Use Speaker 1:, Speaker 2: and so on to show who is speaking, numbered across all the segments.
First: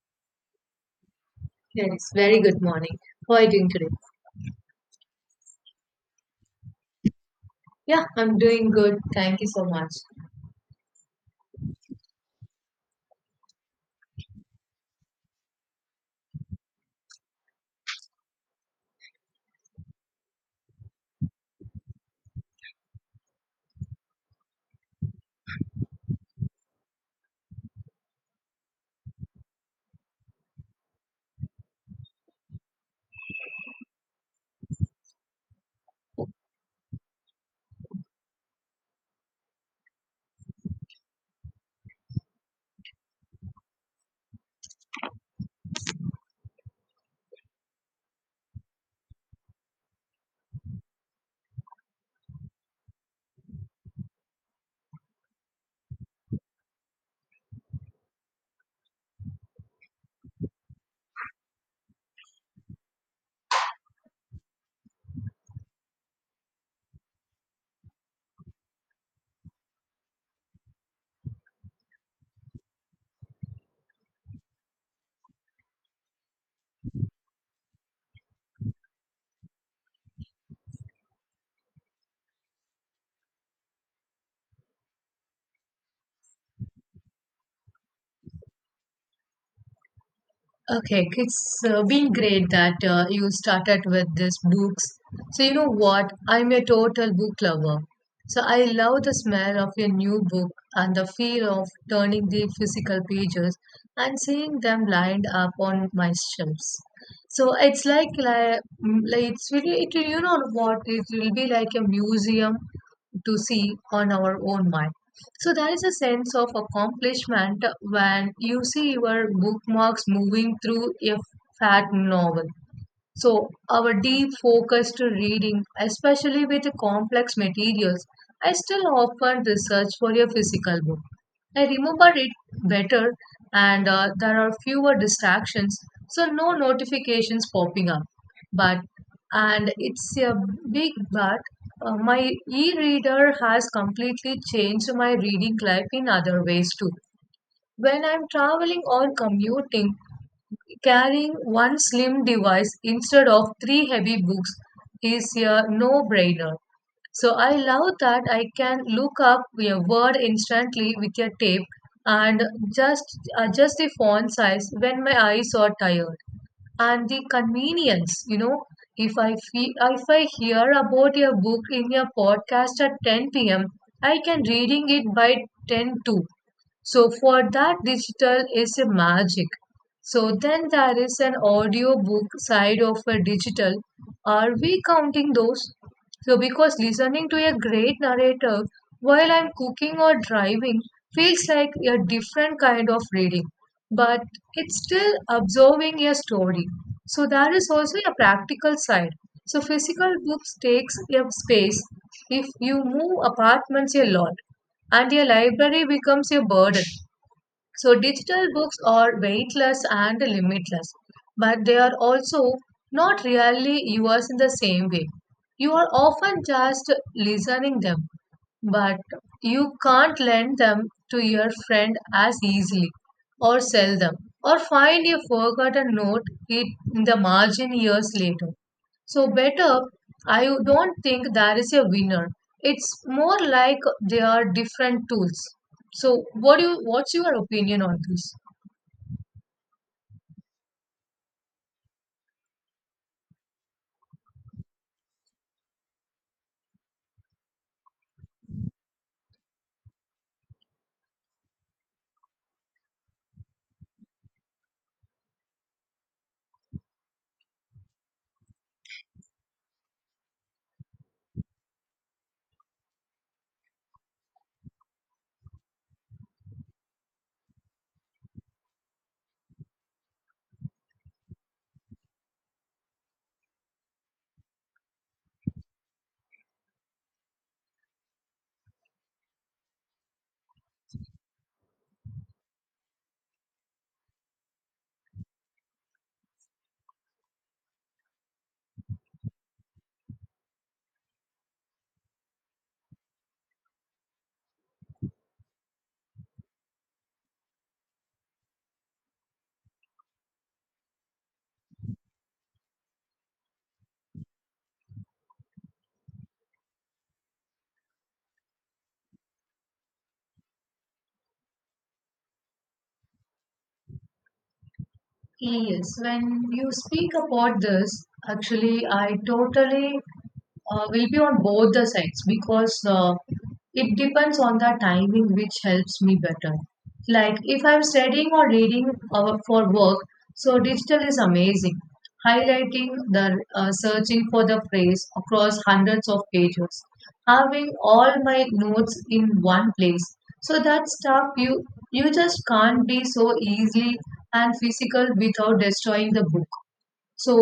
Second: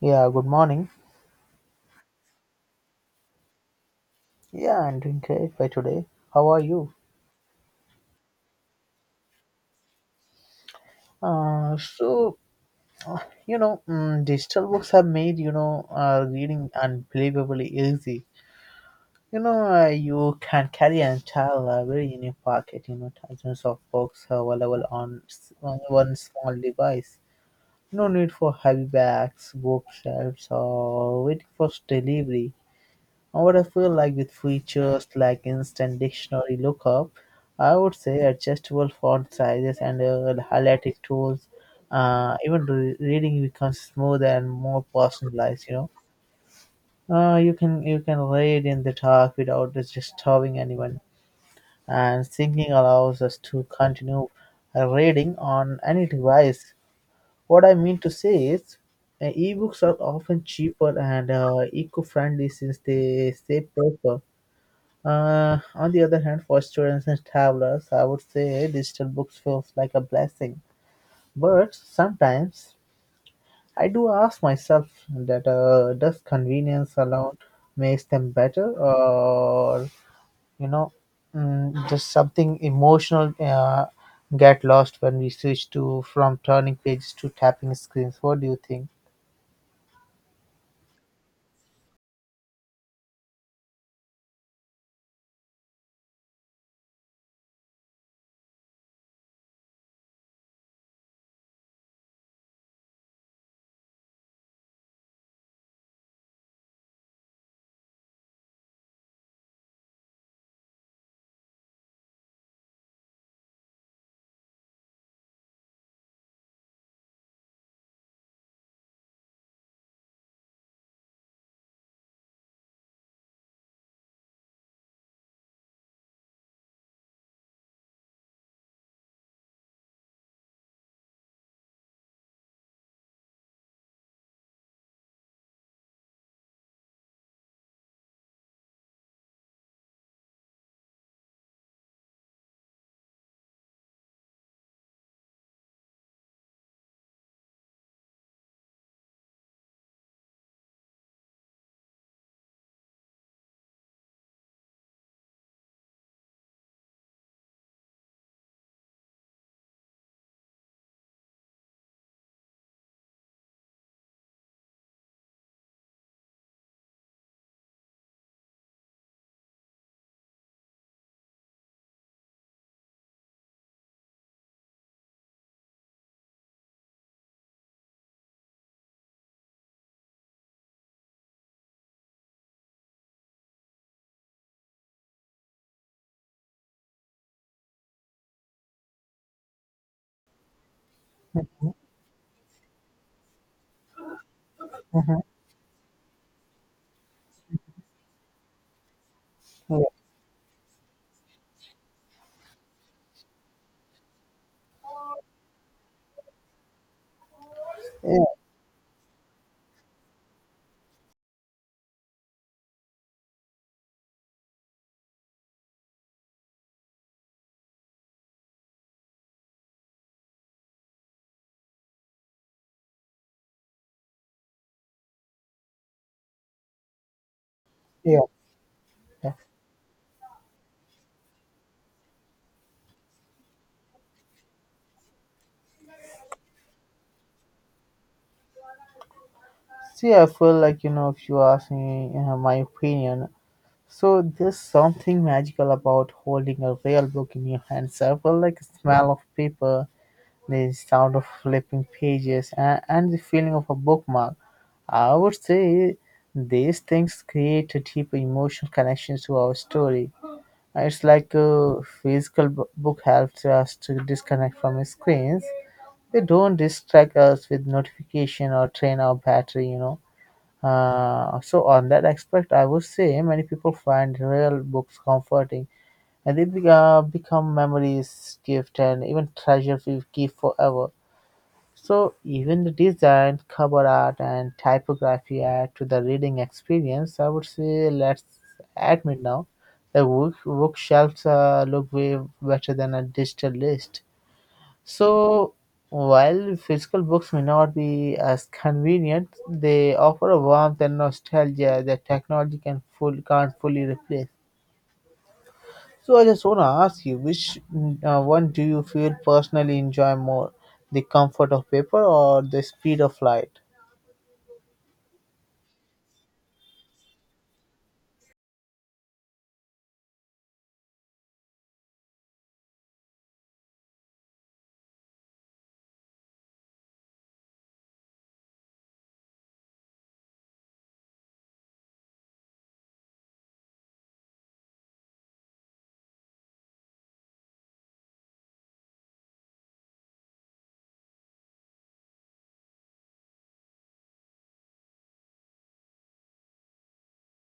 Speaker 1: Yeah, good morning.
Speaker 2: Yes, very good morning. How are you doing today?
Speaker 1: Yeah, I'm doing great by today. How are you?
Speaker 2: Yeah, I'm doing good. Thank you so much.
Speaker 1: Uh, so, Digital books have made, reading unbelievably easy. You can carry an entire library in your pocket, you know, thousands of books available on one small device. No need for heavy bags, bookshelves, or waiting for delivery. What I feel like with features like instant dictionary lookup, I would say adjustable font sizes and highlighting tools, reading becomes smoother and more personalized. You can you can read in the dark without disturbing anyone, and syncing allows us to continue reading on any device. What I mean to say is, ebooks are often cheaper and eco-friendly since they save paper. On the other hand, for students and travelers, I would say digital books feels like a blessing. But sometimes I do ask myself that does convenience alone makes them better, or you know, just something emotional get lost when we switch to from turning pages to tapping screens. What do you think?
Speaker 2: Okay, it's been great that you started with these books. So, you know what? I'm a total book lover. So, I love the smell of your new book and the feel of turning the physical pages and seeing them lined up on my shelves. So, it's like it's really, you know what? It will be like a museum to see on our own mind. So there is a sense of accomplishment when you see your bookmarks moving through a fat novel. So, our deep focus to reading, especially with complex materials, I still often research for a physical book. I remember it better, and there are fewer distractions, so no notifications popping up. But, and it's a big but, my e reader has completely changed my reading life in other ways too. When I'm traveling or commuting, carrying one slim device instead of three heavy books is a no brainer. So I love that I can look up a word instantly with a tape and just adjust the font size when my eyes are tired, and the convenience, if I hear about your book in your podcast at 10 p.m., I can reading it by 10 too. So for that, digital is a magic. So then there is an audio book side of a digital. Are we counting those? So, because listening to a great narrator while I'm cooking or driving feels like a different kind of reading, but it's still absorbing a story. So, there is also a practical side. So,
Speaker 1: Yeah,
Speaker 2: physical books takes up space if you move apartments a lot, and a library becomes a burden. So
Speaker 1: yeah,
Speaker 2: digital books are weightless and limitless, but they are also not really yours in the same way. You are often just listening them, but you can't lend them to your friend as easily, or sell them, or find a forgotten note it in the margin years
Speaker 1: yeah.
Speaker 2: later. So
Speaker 1: Yeah.
Speaker 2: better, I don't think there is a winner. It's more like they are different tools. So what's your opinion on this?
Speaker 1: See, I feel like if you ask me my opinion, so there's something magical about holding a real book in your hands. I feel like the smell of paper, the sound of flipping pages, and the feeling of a bookmark. I would say these things create a deep emotional connection to our story. It's like a book helps us to disconnect from screens. They don't distract us with notification or drain our battery, you know. So on that aspect, I would say many people find real books comforting, and become memories, gift, and even treasures we keep forever. So even the design, cover art, and typography add to the reading experience. I would say let's admit now, the bookshelves look way better than a digital list. So, while physical books may not be as convenient, they offer a warmth and nostalgia that technology can't fully replace. So, I just want to ask you which one do you feel personally enjoy more? The comfort of paper or the speed of light?
Speaker 2: Yes, when you speak about this, actually, I totally will be on both the sides, because it depends on the timing which helps me better. Like if I'm studying or reading for work, so digital is amazing. Highlighting, the searching for the phrase across hundreds of pages, having all my notes in one place. So that stuff you just can't be so easily and physical without destroying the book. So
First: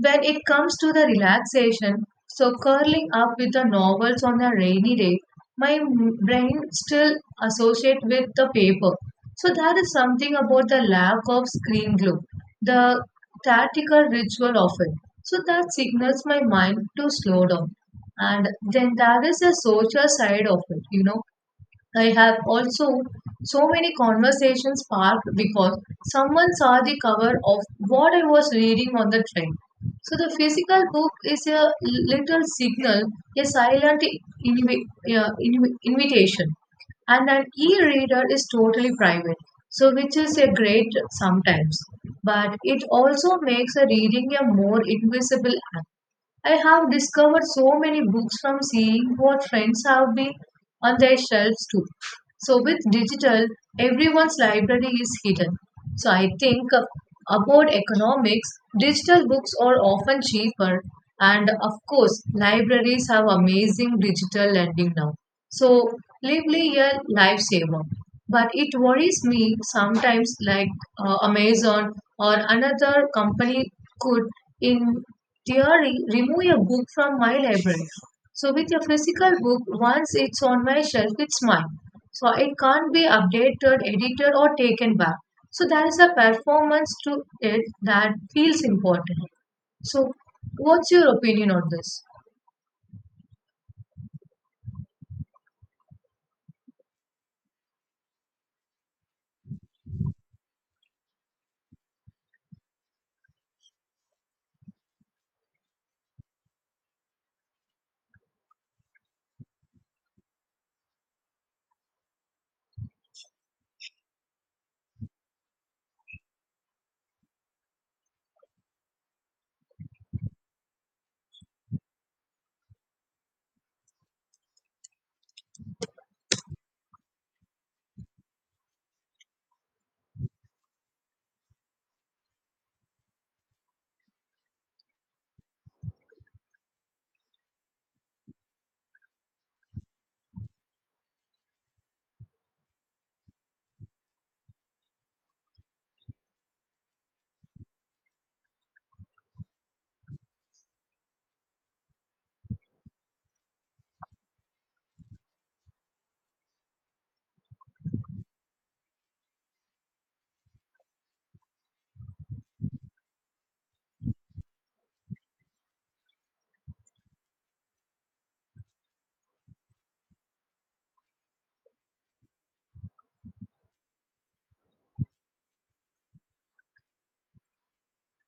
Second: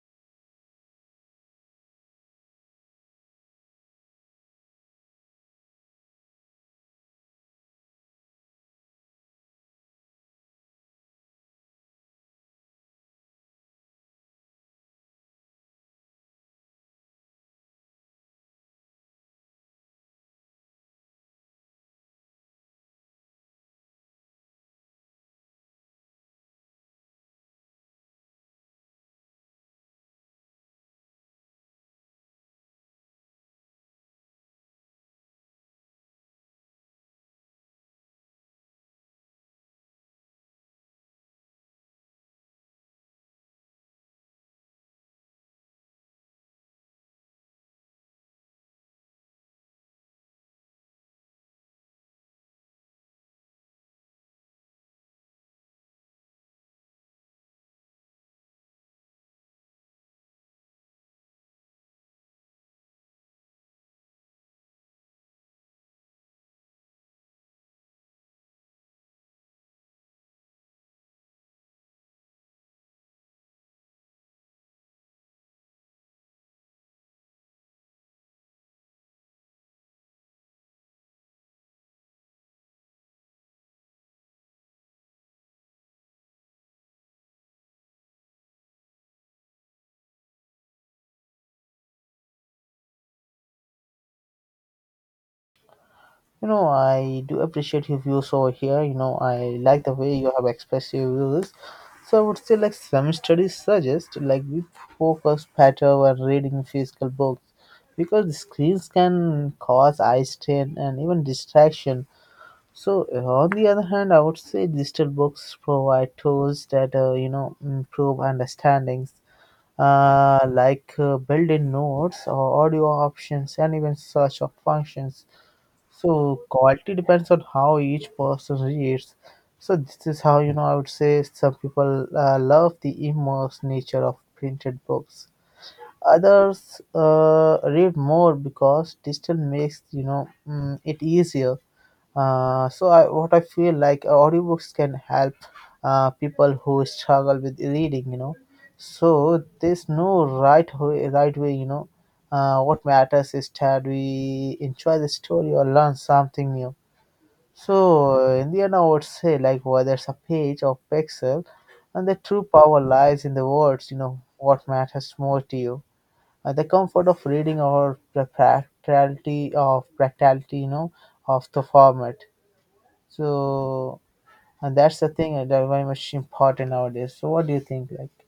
Speaker 2: when it comes to the relaxation, so curling up with the novels on a rainy day, my brain still associate with the paper. So there is something about the lack of screen glow, the tactical ritual of it. So that signals my mind to slow down. And then there is a social side of it. I have also so many conversations parked because someone saw the cover of what I was reading on the train. So the physical book is a little signal, a silent invitation, and an e-reader is totally private. So which is a great sometimes, but it also makes a reading a more invisible. I have discovered so many books from seeing what friends have been on their shelves too. So with digital, everyone's library is hidden. So I think about economics, digital books are often cheaper, and of course libraries have amazing digital lending now. So lively a lifesaver. But it worries me sometimes like Amazon or another company could, in theory, remove a book from my library. So with a physical book, once it's on my shelf, it's mine. So it can't be updated, edited or taken back. So there is a performance to it that feels important. So what's your opinion on this?
Speaker 1: You know, I do appreciate your views over here. You know, I like the way you have expressed your views. So I would say, like some studies suggest, like we focus better when reading physical books because the screens can cause eye strain and even distraction. So on the other hand, I would say digital books provide tools that you know improve understandings, built-in notes or audio options and even search of functions. So quality depends on how each person reads. So this is how you know I would say some people love the immersed nature of printed books. Others read more because digital makes you know it easier. What I feel like audiobooks can help people who struggle with reading, you know. So there's no right way, you know. What matters is that we enjoy the story or learn something new. So in the end, I would say like whether it's a page or pixel, and the true power lies in the words. You know what matters more to you. The comfort of reading or the practicality you know of the format, so and that's the thing that very much important nowadays, so what do you think like?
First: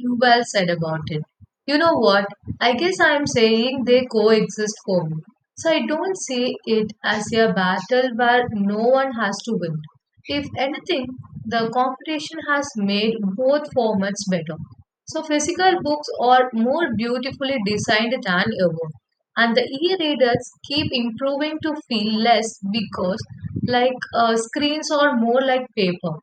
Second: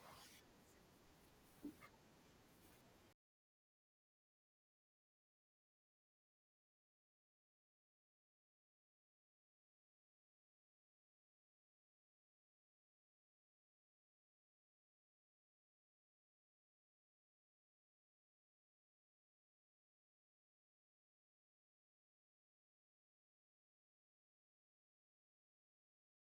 Speaker 2: You Well said about it. You know what? I guess I am saying they coexist for me. So I don't see it as a battle where no one has to win. If anything, the competition has made both formats better. So physical books are more beautifully designed than ever. And the e-readers keep improving to feel less, because like screens are more like paper.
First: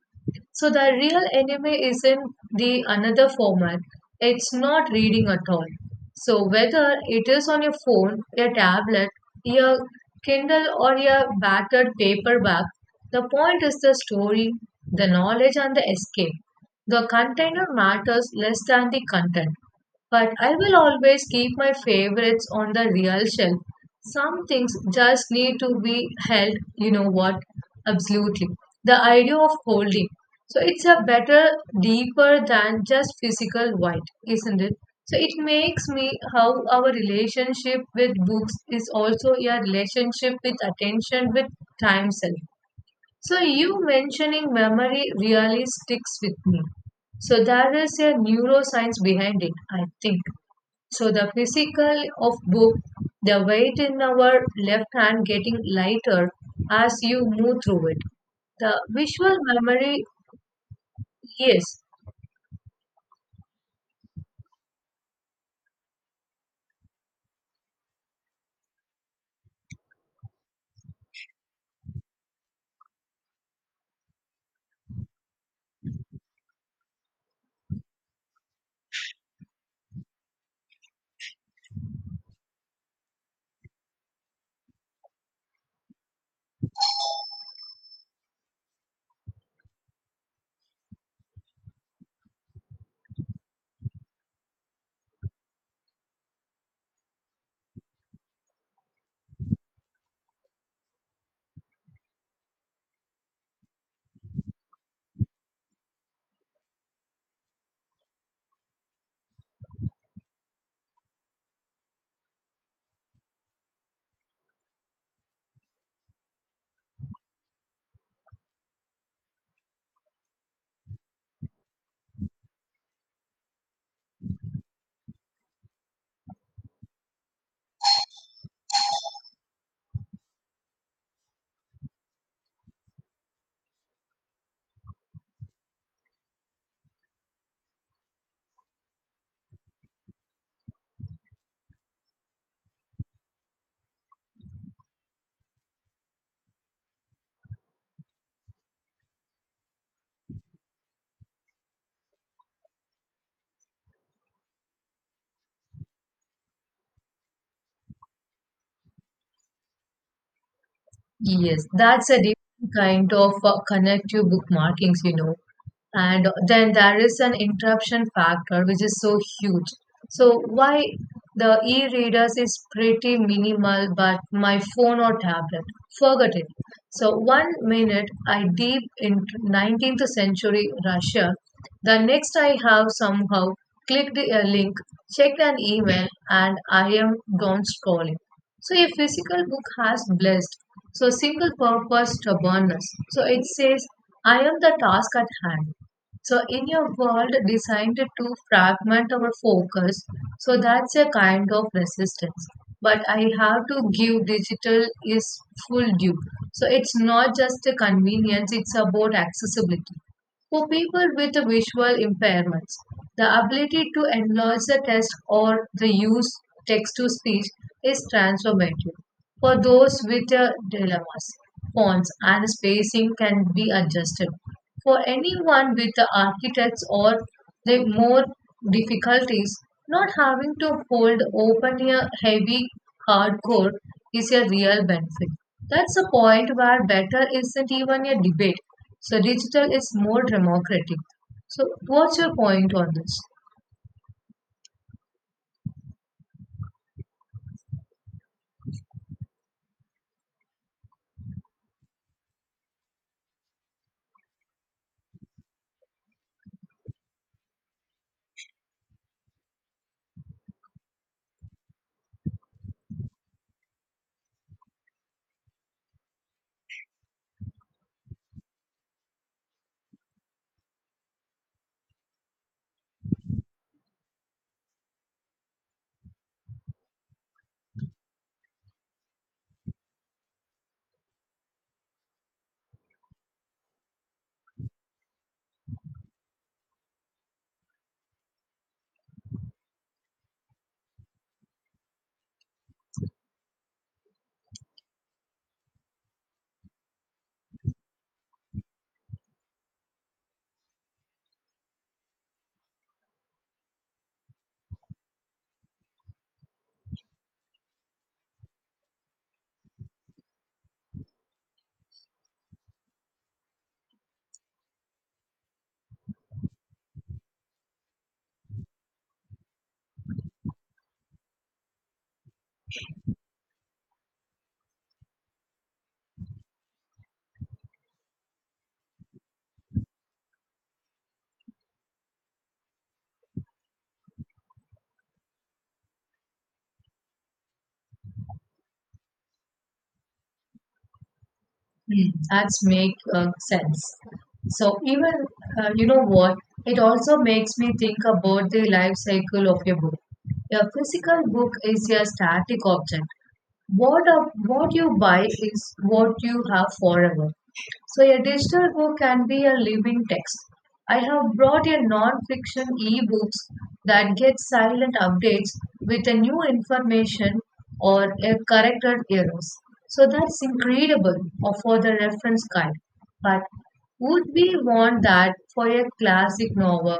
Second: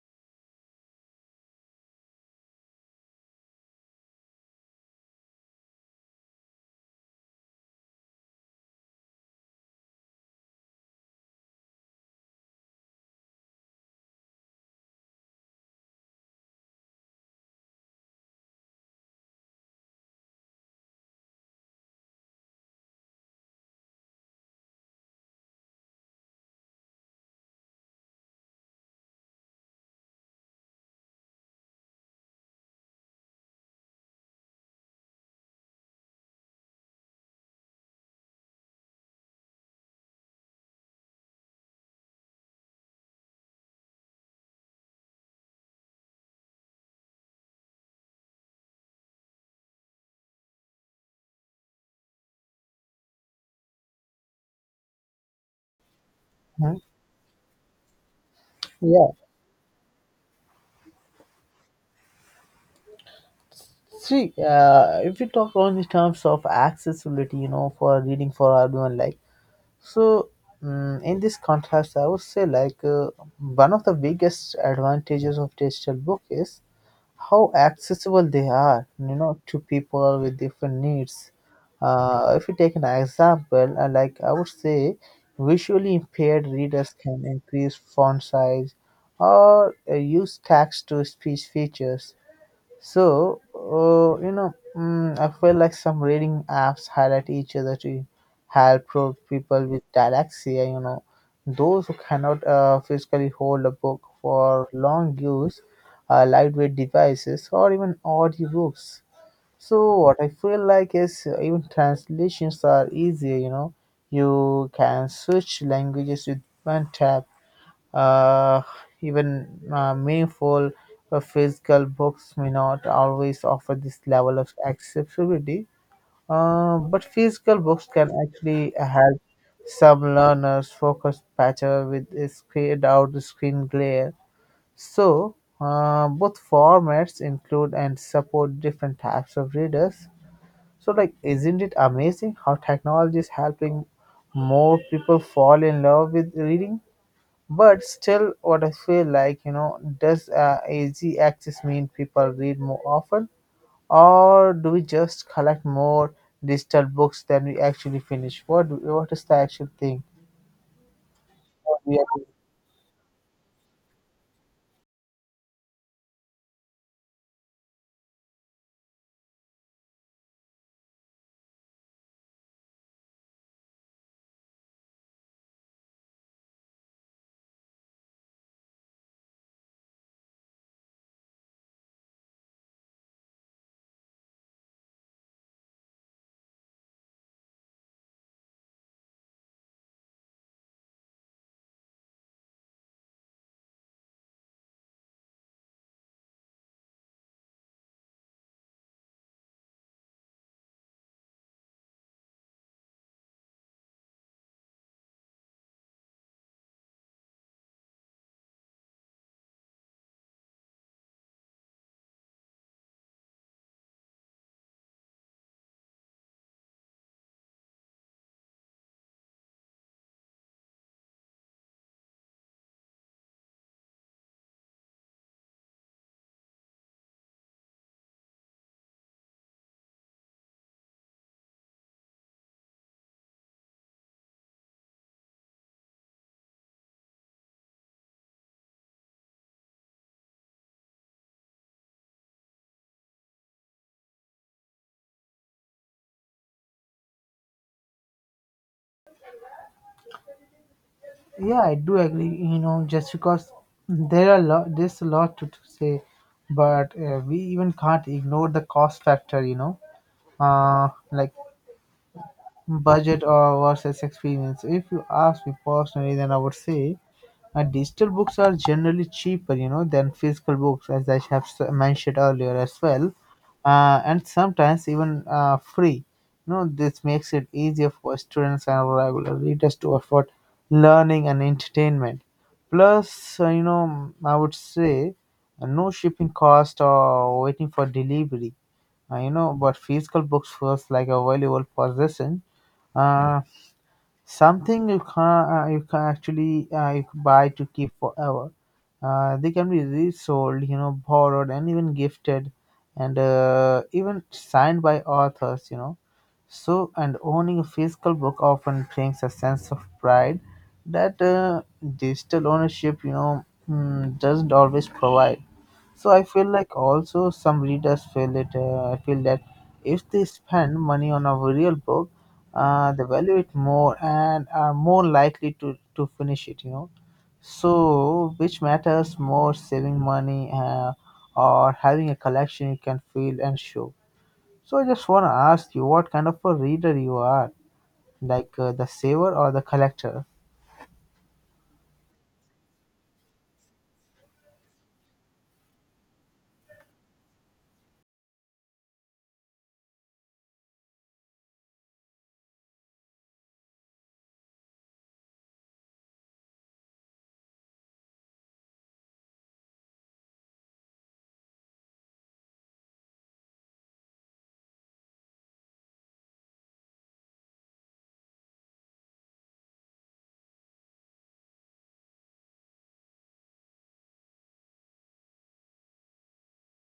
Speaker 2: So the real anime isn't the another format. It's not reading at all. So whether it is on your phone, your tablet, your Kindle or your battered paperback, the point is the story, the knowledge and the escape. The container matters less than the content. But I will always keep my favorites on the real shelf. Some things just need to be held, you know what? Absolutely. The idea of holding. So it's a better, deeper than just physical white, isn't it? So it makes me how our relationship with books is also a relationship with attention with time self. So you mentioning memory really sticks with me. So there is a neuroscience behind it, I think. So the physical of book, the weight in our left hand getting lighter
Speaker 1: Hmm?
Speaker 2: as you move through it. The
Speaker 1: Yeah.
Speaker 2: visual memory, yes,
Speaker 1: See, if we talk on the terms of accessibility, you know, for reading for everyone, like, so in this contrast, I would say, one of the biggest advantages of digital book is how accessible they are, you know, to people with different needs. If you take an example, I would say, visually impaired readers can increase font size or use text to speech features. I feel like some reading apps highlight each other to people with dyslexia. You know, those who cannot physically hold a book for long use, lightweight devices, or even audiobooks. So, what I feel like is even translations are easier. You know, you can switch languages with one tap. Uh, even meaningful physical books may not always offer this level of accessibility, but physical books can actually help some learners focus better with a screen, without the screen glare. So, both formats include and support different types of readers. So, like, isn't it amazing how technology is helping more people fall in love with reading? But still, what I feel like, you know, does easy access mean people read more often, or do we just collect more digital books than we actually finish? What is the actual thing?
Speaker 2: yes,
Speaker 1: Yeah,
Speaker 2: that's a different kind of connective bookmarkings. And then there is an interruption factor which is so huge. So why the e-readers is pretty minimal, but my phone or tablet, forget it. So one minute I deep in 19th century Russia, the next I have somehow clicked a link, checked an email, and I am gone scrolling. So a physical book has blessed, so single purpose stubbornness, so it says I am the task at hand. So in your world designed to fragment our focus, so that's a kind of resistance. But I have to give digital is full due. So it's not just a convenience, it's about accessibility. For people with visual impairments, the ability to enlarge the text or the use text to speech is transformative. For those with dilemmas, fonts and spacing can be adjusted. For anyone with the architects or like more difficulties, not having to hold open a heavy hardcore is a real benefit. That's a point where better isn't even a debate. So digital is more democratic. So what's your point on this?
Speaker 1: yeah, I do agree. You know, just because there's a lot to say, but we even can't ignore the cost factor. You know, uh, like budget or versus experience. If you ask me personally, then I would say digital books are generally cheaper, you know, than physical books, as mentioned earlier as well, and sometimes even free. You know, this makes it easier for students and regular readers to afford learning and entertainment. Plus, you know, I would say no shipping cost or waiting for delivery. You know, but physical books feels like a valuable possession, uh, something you can actually you can buy to keep forever. They can be resold, you know, borrowed, and even gifted, and even signed by authors. You know, so and owning a physical book often brings a sense of pride that digital ownership, doesn't always provide. So I feel like also some readers feel it. I feel that if they spend money on a real book, they value it more and are more likely to finish it. You know, so which matters more, saving money or having a collection you can feel and show. So I just want to ask you, what kind of a reader you are, like the saver or the collector?
Speaker 2: Hmm, that's make sense. So even, you know what, it also makes me think about the life cycle of a book. A physical book is a static object. What you buy is what you have forever. So, a digital book can be a living text. I have brought a non-fiction e-books that get silent updates with a new information or a corrected errors. So that's incredible, or for the reference guide. But would we want that for a classic novel?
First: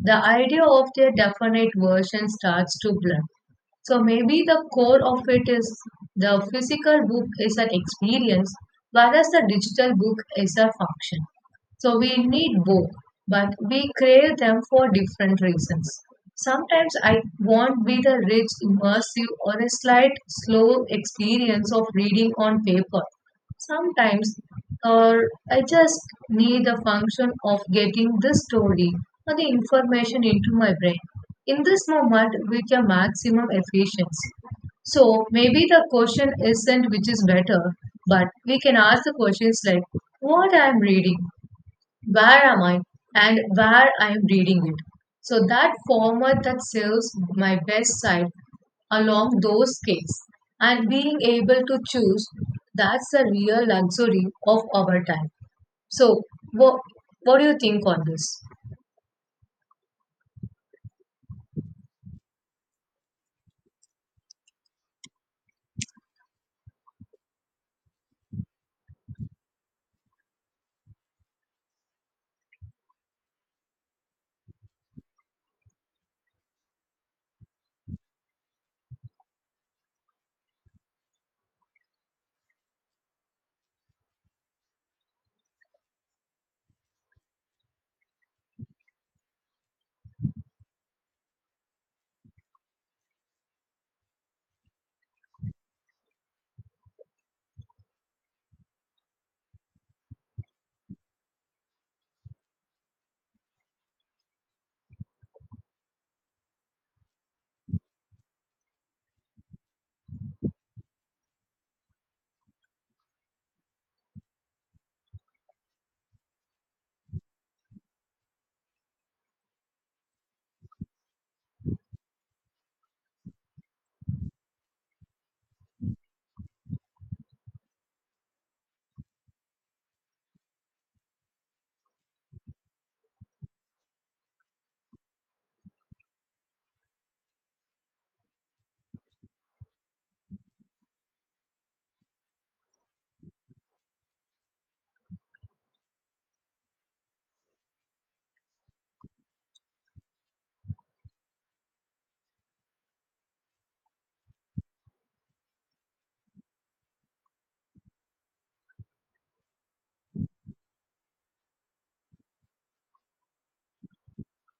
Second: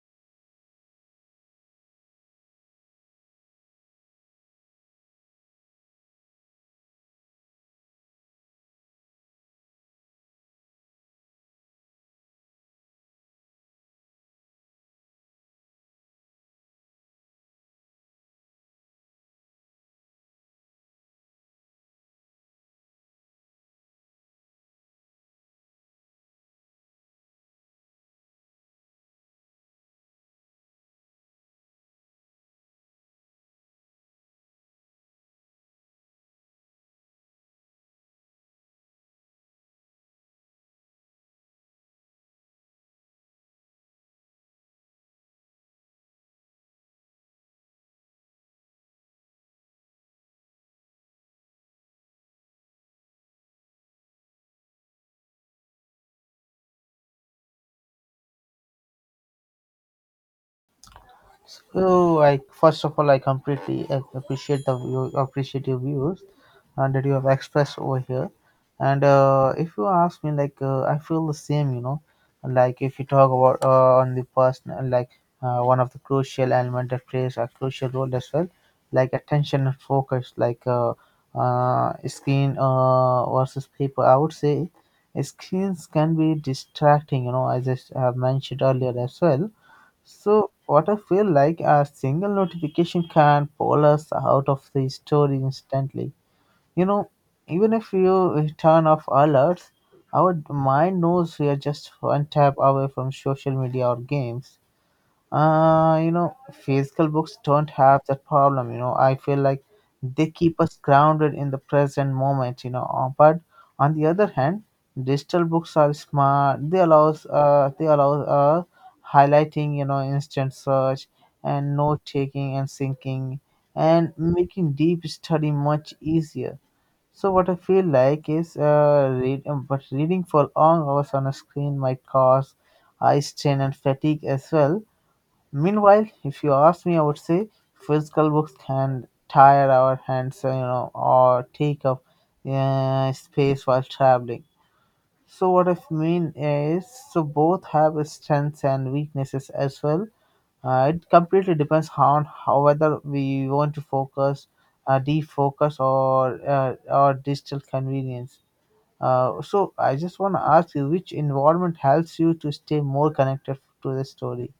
Speaker 2: The idea of their definite version starts to blur. So maybe the core of it is the physical book is an experience, whereas the digital book is a function. So we need both, but we crave them for different reasons. Sometimes I want be the rich, immersive, or a slight slow experience of reading on paper, sometimes, or I just need the function of getting this story or the information into my brain in this moment with your maximum efficiency. So maybe the question isn't which is better, but we can ask the questions like what I'm reading, where am I, and where I am reading it. So that format that serves my best side along those scales, and being able to choose, that's the real luxury of our time. So what what do you think on this?
Speaker 1: So I first of all I appreciate your views that you have expressed over here. And if you ask me, like I feel the same, you know. Like if you talk about on the personal, like one of the crucial element that plays a crucial role as well, like attention and focus, screen versus paper. I would say screens can be distracting, you know, as have mentioned earlier as well, so what I feel like a single notification can pull us out of the story instantly. You know, even if you turn off alerts, our mind knows we are just one tap away from social media or games. You know, physical books don't have that problem. You know, I feel like they keep us grounded in the present moment. You know, but on the other hand, digital books are smart. They allow uh, highlighting. You know, instant search and note taking and syncing and making deep study much easier. So what I feel like is, but reading for long hours on a screen might cause eye strain and fatigue as well. Meanwhile, if you ask me, I would say physical books can tire our hands, you know, or take up space while traveling. So what I mean is, so both have strengths and weaknesses as well. It completely depends on how whether we want to focus, defocus, or digital convenience. So I just want to ask you, which environment helps you to stay more connected to the story?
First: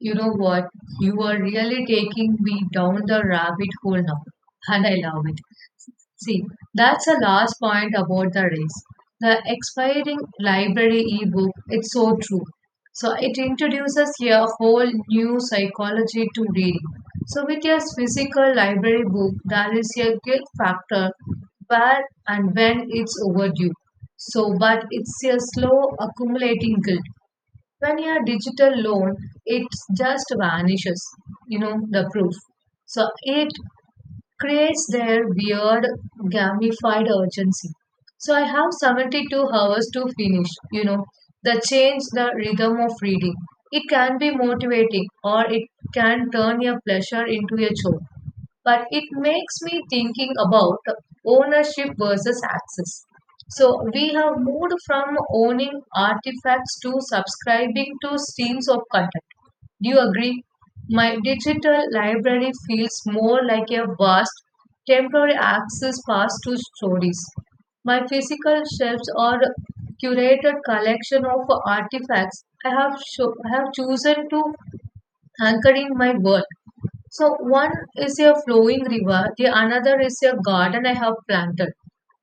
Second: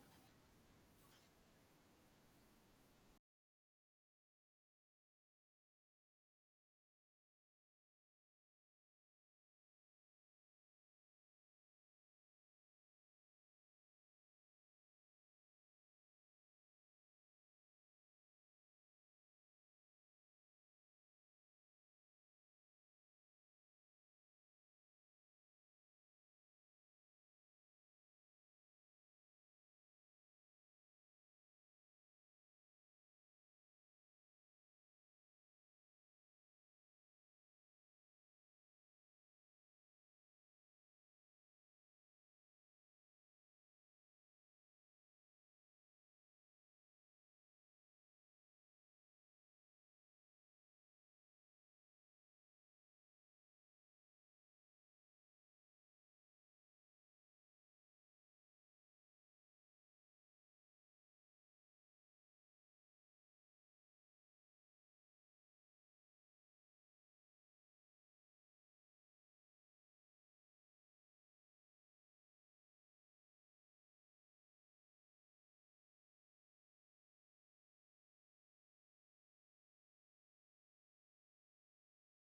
Speaker 2: You know what? You are really taking me down the rabbit hole now, and I love it. See, that's the last point about the race. The expiring library ebook, it's so true. So it introduces a whole new psychology to reading. So with your physical library book, there is a guilt factor where and when it's overdue. So but it's a slow accumulating guilt. When you're digital loan, it just vanishes, you know, the proof. So it creates their weird gamified urgency. So I have 72 hours to finish, you know, the change the rhythm of reading. It can be motivating, or it can turn your pleasure into a chore. But it makes me thinking about ownership versus access. So we have moved from owning artifacts to subscribing to streams of content. Do you agree? My digital library feels more like a vast temporary access pass to stories. My physical shelves are curated collection of artifacts I have I have chosen to anchor in my world. So one is a flowing river, the another is a garden I have planted.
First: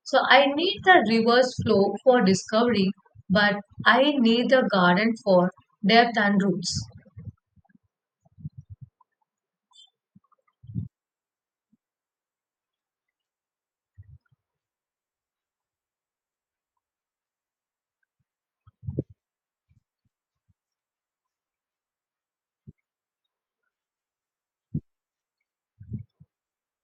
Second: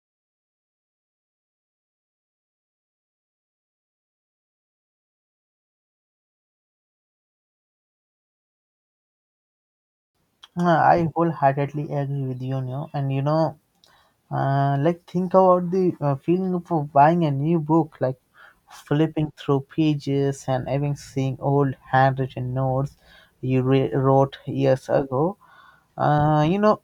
Speaker 2: So I need the river's flow for discovery, but I need the garden for depth and roots.
Speaker 1: I wholeheartedly agree with you, you know, and you know, like think about the feeling of buying a new book, like flipping through pages and even seeing old handwritten notes you wrote years ago. You know,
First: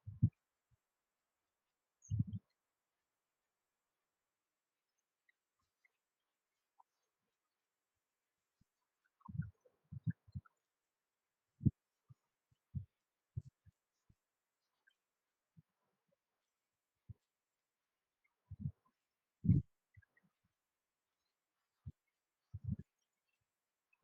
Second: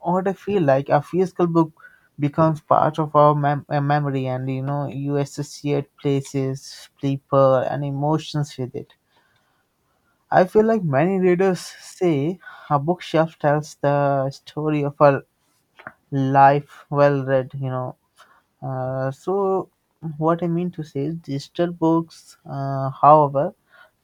Speaker 1: what I feel like a physical book becomes part of our memory, and you know, you associate places, people, and emotions with it. I feel like many readers say a bookshelf tells the story of a life well read, you know. So, what I mean to say is, digital books, however,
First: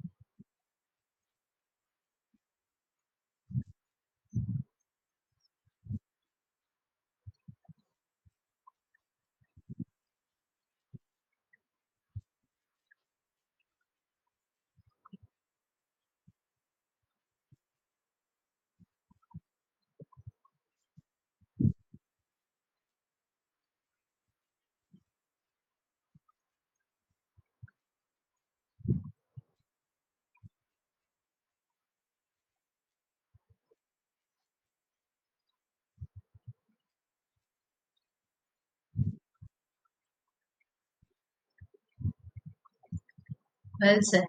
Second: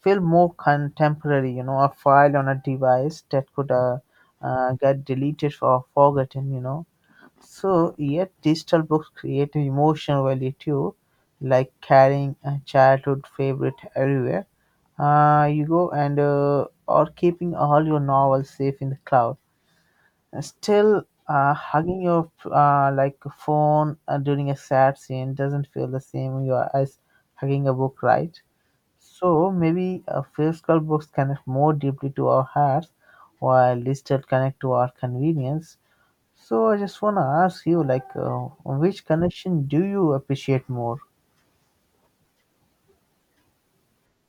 Speaker 1: feel more contemporary, you know, a file on a device that could get deleted or forgotten, you know. So, yet digital books create an emotional value too, like carrying a childhood favorite everywhere you go and or keeping all your novels safe in the cloud. And still, hugging your like phone during a sad scene doesn't feel the same you are as hugging a book, right? So maybe physical books connect more deeply to our hearts, while digital connect to our convenience. So I just want to ask you, like, which connection do you appreciate more?
Speaker 2: Well said.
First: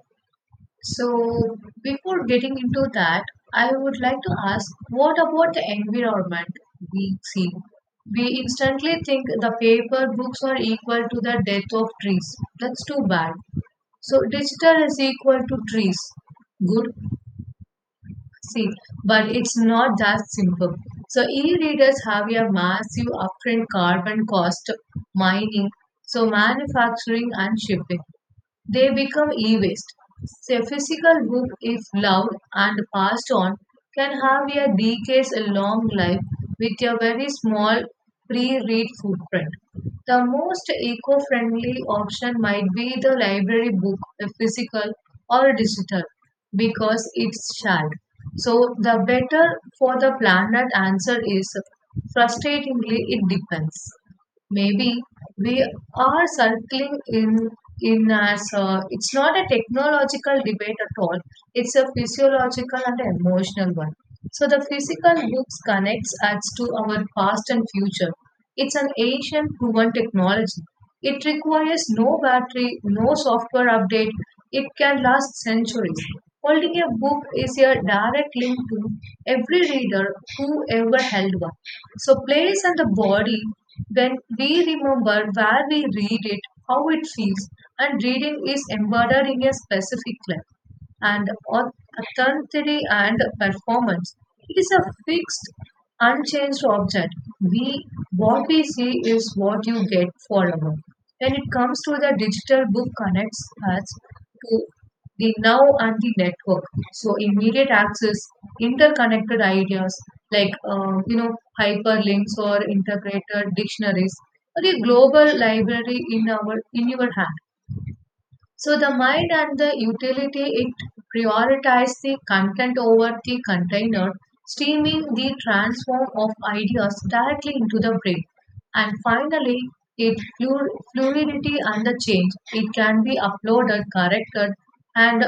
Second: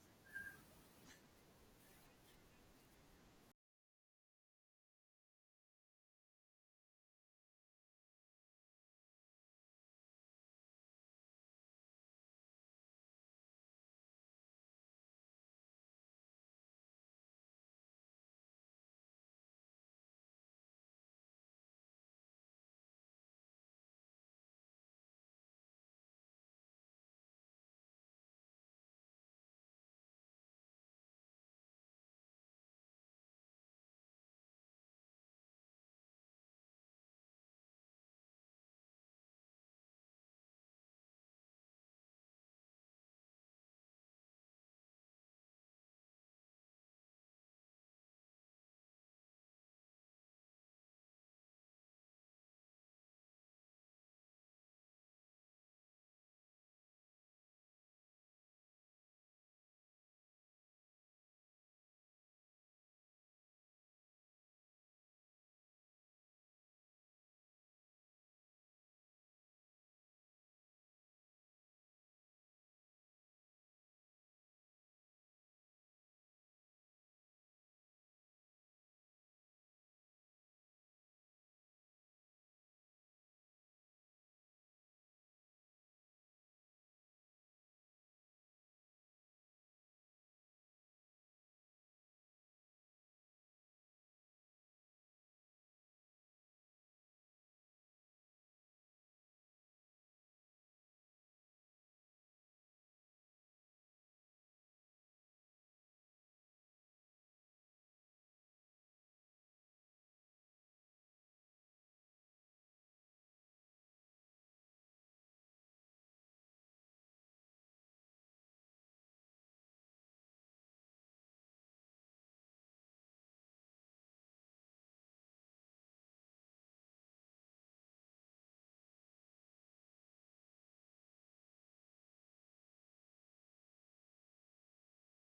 Speaker 2: So, before getting into that, I would like to ask, what about the environment we see? We instantly think the paper books are equal to the death of trees. That's too bad. So, digital is equal to trees. Good. See, but it's not that simple. So, e readers have a massive upfront carbon cost, mining, so manufacturing and shipping. They become e-waste. A physical book, if loved and passed on, can have a decades-long life with a very small pre-read footprint. The most eco-friendly option might be the library book, a physical or digital, because it's shared. So the better for the planet answer is frustratingly, it depends. Maybe we are circling in, as it's not a technological debate at all, it's a physiological and emotional one. So the physical books connects us to our past and future. It's an ancient proven technology. It requires no battery, no software update. It can last centuries. Holding a book is a direct link to every reader who ever held one. So, place and the body. Then we remember where we read it, how it feels, and reading is embodied in a specific clip and authenticity and performance. It is a fixed, unchanged object. We, what we see is what you get forever. When it comes to the digital book, connects us to the now and the network. So immediate access, interconnected ideas like hyperlinks or integrated dictionaries, or a global library in our in your hand. So the mind and the utility, it prioritizes the content over the container, steaming the transform of ideas directly into the brain. And finally, it fluidity and the change. It can be uploaded, corrected, and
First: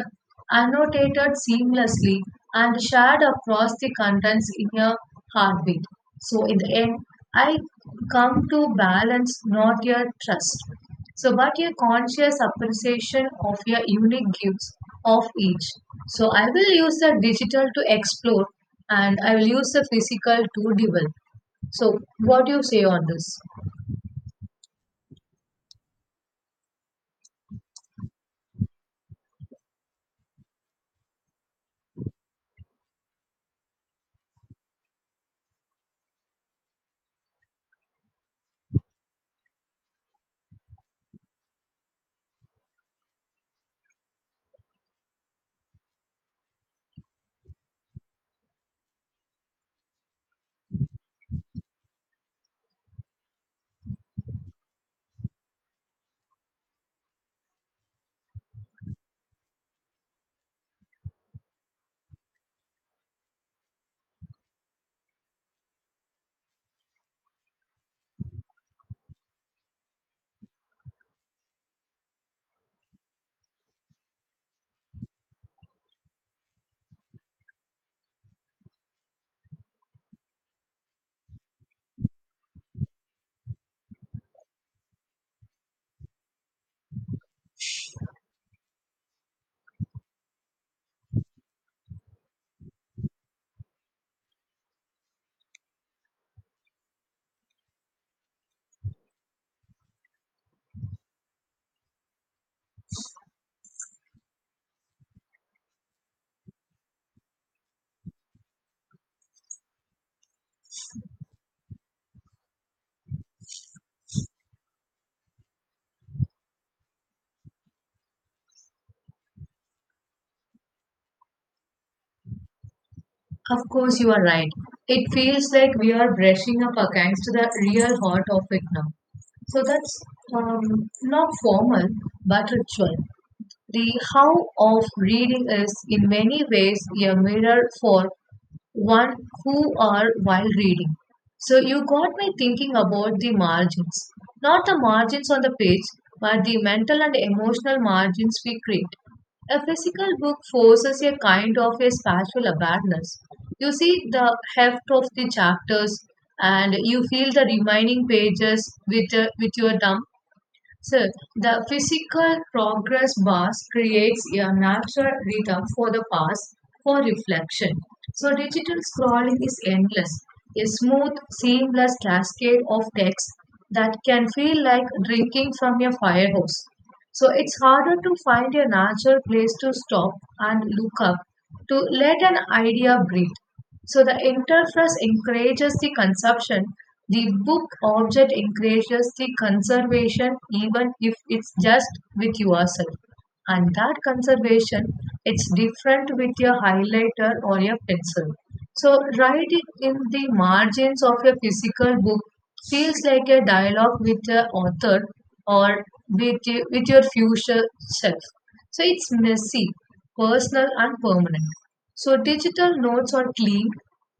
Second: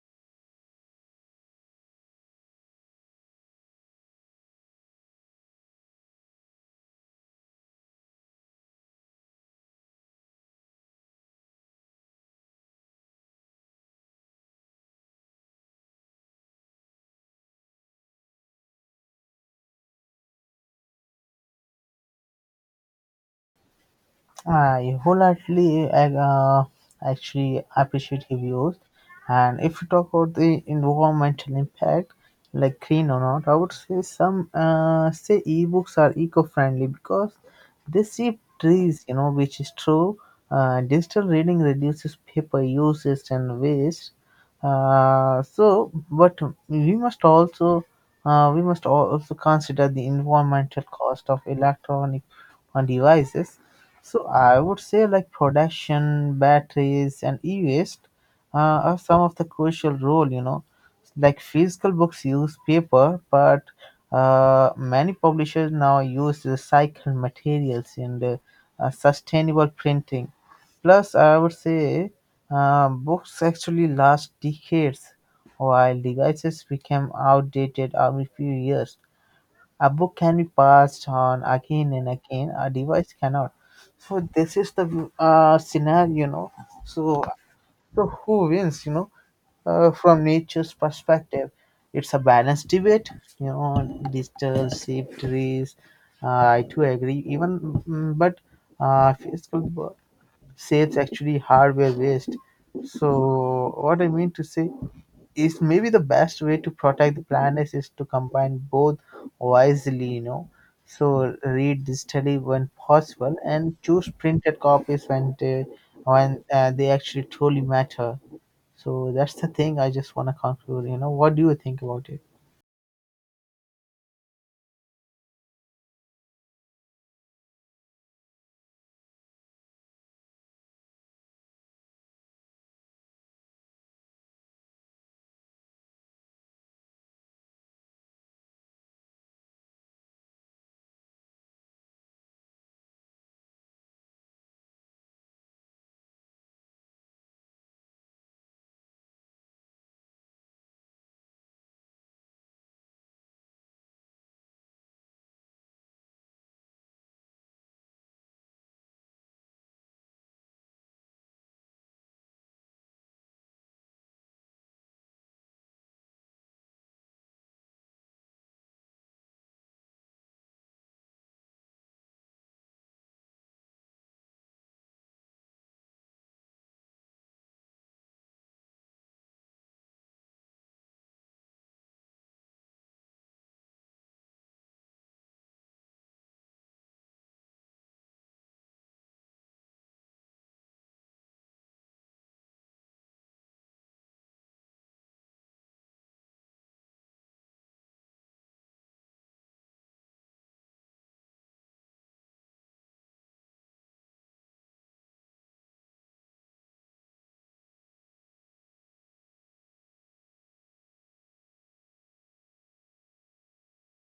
Speaker 2: annotated seamlessly and shared across the contents in a heartbeat. So in the end, I come to balance, not your trust. So, but a conscious appreciation of your unique gifts of each. So, I will use the digital to explore and I will use the physical to develop. So, what do you say on this?
Speaker 1: I wholeheartedly actually appreciate your views. And if you talk about the environmental impact, like green or not, I would say some say ebooks are eco-friendly because they save trees, which is true. Digital reading reduces paper usage and waste. So, but we must also also consider the environmental cost of electronic devices, so I would say like production, batteries, and e-waste are some of the crucial role. You know, like physical books use paper, but many publishers now use recycled materials and sustainable printing. Plus, I would say books actually last decades, while devices become outdated every few years. A book can be passed on again and again. A device cannot. So this is the scenario, you know. So so who wins, you know, from nature's perspective? It's a balanced debate, you know. Digital shaped trees. Uh, I too agree. Even but uh, physical bo- saves actually hardware waste. So what I mean to say is maybe the best way to protect the planet is to combine both wisely, you know, so read digitally when possible and choose printed copies when they actually truly matter. So that's the thing. I just want to conclude, you know, what do you think about it?
Speaker 2: Of course, you are right. It feels like we are brushing up against the real heart of it now. So, that's um, not formal but ritual. The how of reading is in many ways a mirror for one who are while reading. So you got me thinking about the margins. Not the margins on the page, but the mental and emotional margins we create. A physical book forces a kind of a spatial awareness. You see the heft of the chapters and you feel the remaining pages with your thumb. So, the physical progress bars creates a natural rhythm for the past, for reflection. So, digital scrolling is endless, a smooth, seamless cascade of text that can feel like drinking from a fire hose. So it's harder to find a natural place to stop and look up, to let an idea breathe. So the interface encourages the consumption. The book object encourages the conservation, even if it's just with yourself. And that conservation, it's different with your highlighter or your pencil. So writing in the margins of your physical book feels like a dialogue with the author or with your future self. So it's messy, personal and permanent. So digital notes are clean,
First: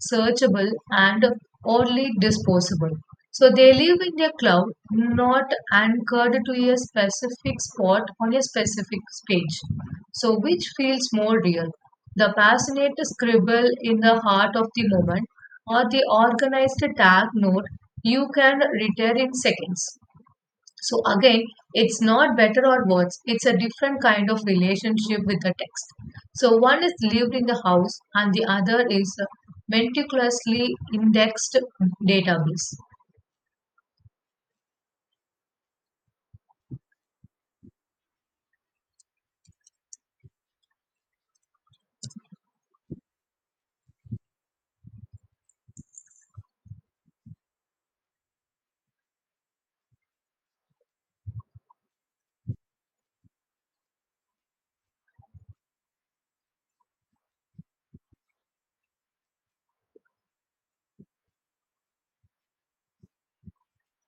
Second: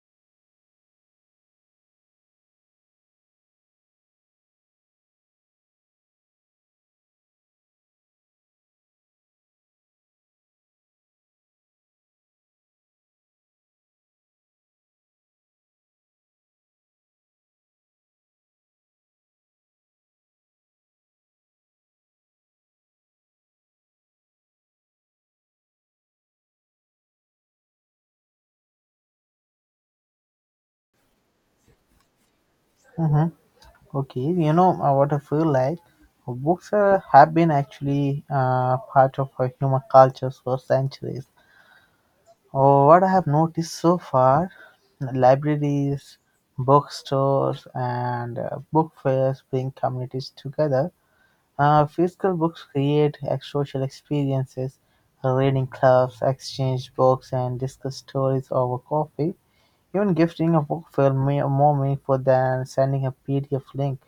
Speaker 2: searchable, and only disposable. So they live in their cloud, not anchored to a specific spot on a specific page. So which feels more real? The passionate scribble in the heart of the moment, or the organized tag note you can return in seconds. So again, it's not better or worse. It's a different kind of relationship with the text. So one is lived in the house and the other is a meticulously indexed database.
Speaker 1: Hmm. Okay, you know, what I feel like, have been actually part of our human cultures for centuries. Oh, what I have noticed so far, libraries, bookstores, and book fairs bring communities together. Physical books create social experiences, reading clubs, exchange books, and discuss stories over coffee. Even gifting a book more meaningful than sending a PDF link.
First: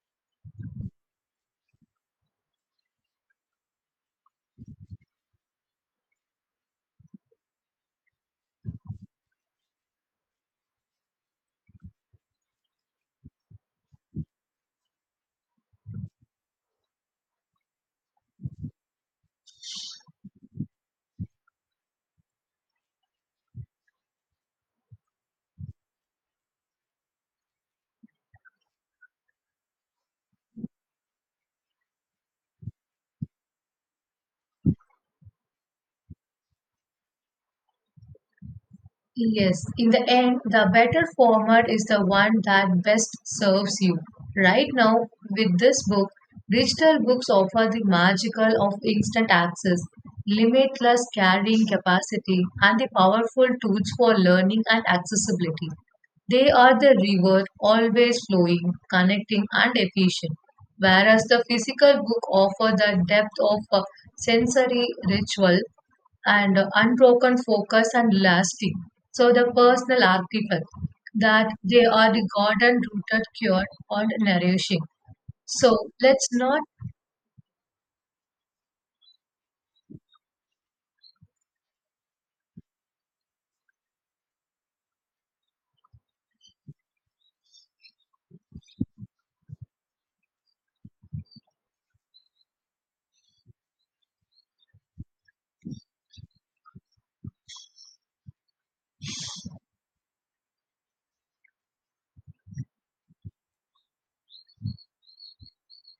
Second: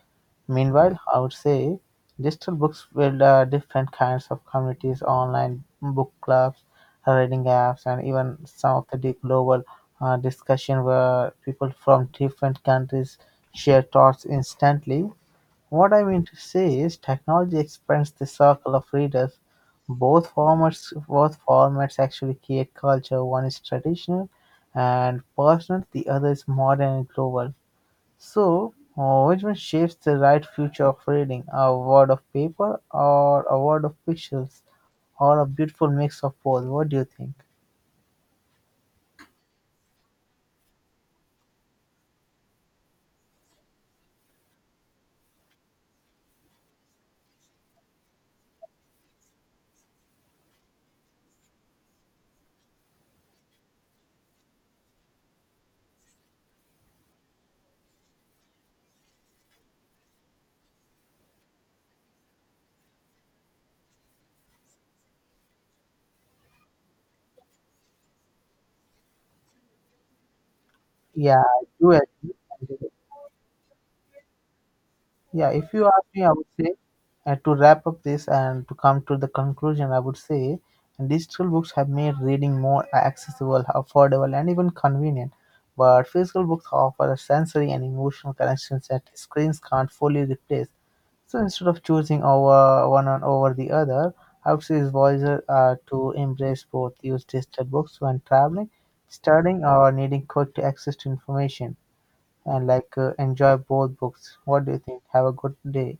Speaker 1: Meanwhile, I would say digital books build different kinds of communities, online book clubs, reading apps, and even some of the deep global discussion where people from different countries share thoughts instantly. What I mean to say is technology expands the circle of readers. Both formats actually create culture. One is traditional and personal, the other is modern and global. So which one shapes the right future of reading? A word of paper or a word of pictures or a beautiful mix of both? What do you think?
Speaker 2: Yes, in the end, the better format is the one that best serves you. Right now, with this book, digital books offer the magical of instant access, limitless carrying capacity, and the powerful tools for learning and accessibility. They are the river, always flowing, connecting, and efficient, whereas the physical book offers the depth of a sensory ritual and unbroken focus and lasting. So the personal artifact,
Speaker 1: Yeah,
Speaker 2: that
Speaker 1: I
Speaker 2: they
Speaker 1: do
Speaker 2: are the garden
Speaker 1: agree.
Speaker 2: rooted, cured, and nourishing.
Speaker 1: Yeah, if
Speaker 2: So
Speaker 1: you ask me,
Speaker 2: let's
Speaker 1: I would
Speaker 2: not
Speaker 1: say to wrap up this and to come to the conclusion, I would say digital books have made reading more accessible, affordable, and even convenient. But physical books offer a sensory and emotional connections that screens can't fully replace. So instead of choosing over one on over the other, I would say it's wiser to embrace both. Use digital books when traveling, studying, or needing quick access to information and like enjoy both books. What do you think? Have a good day.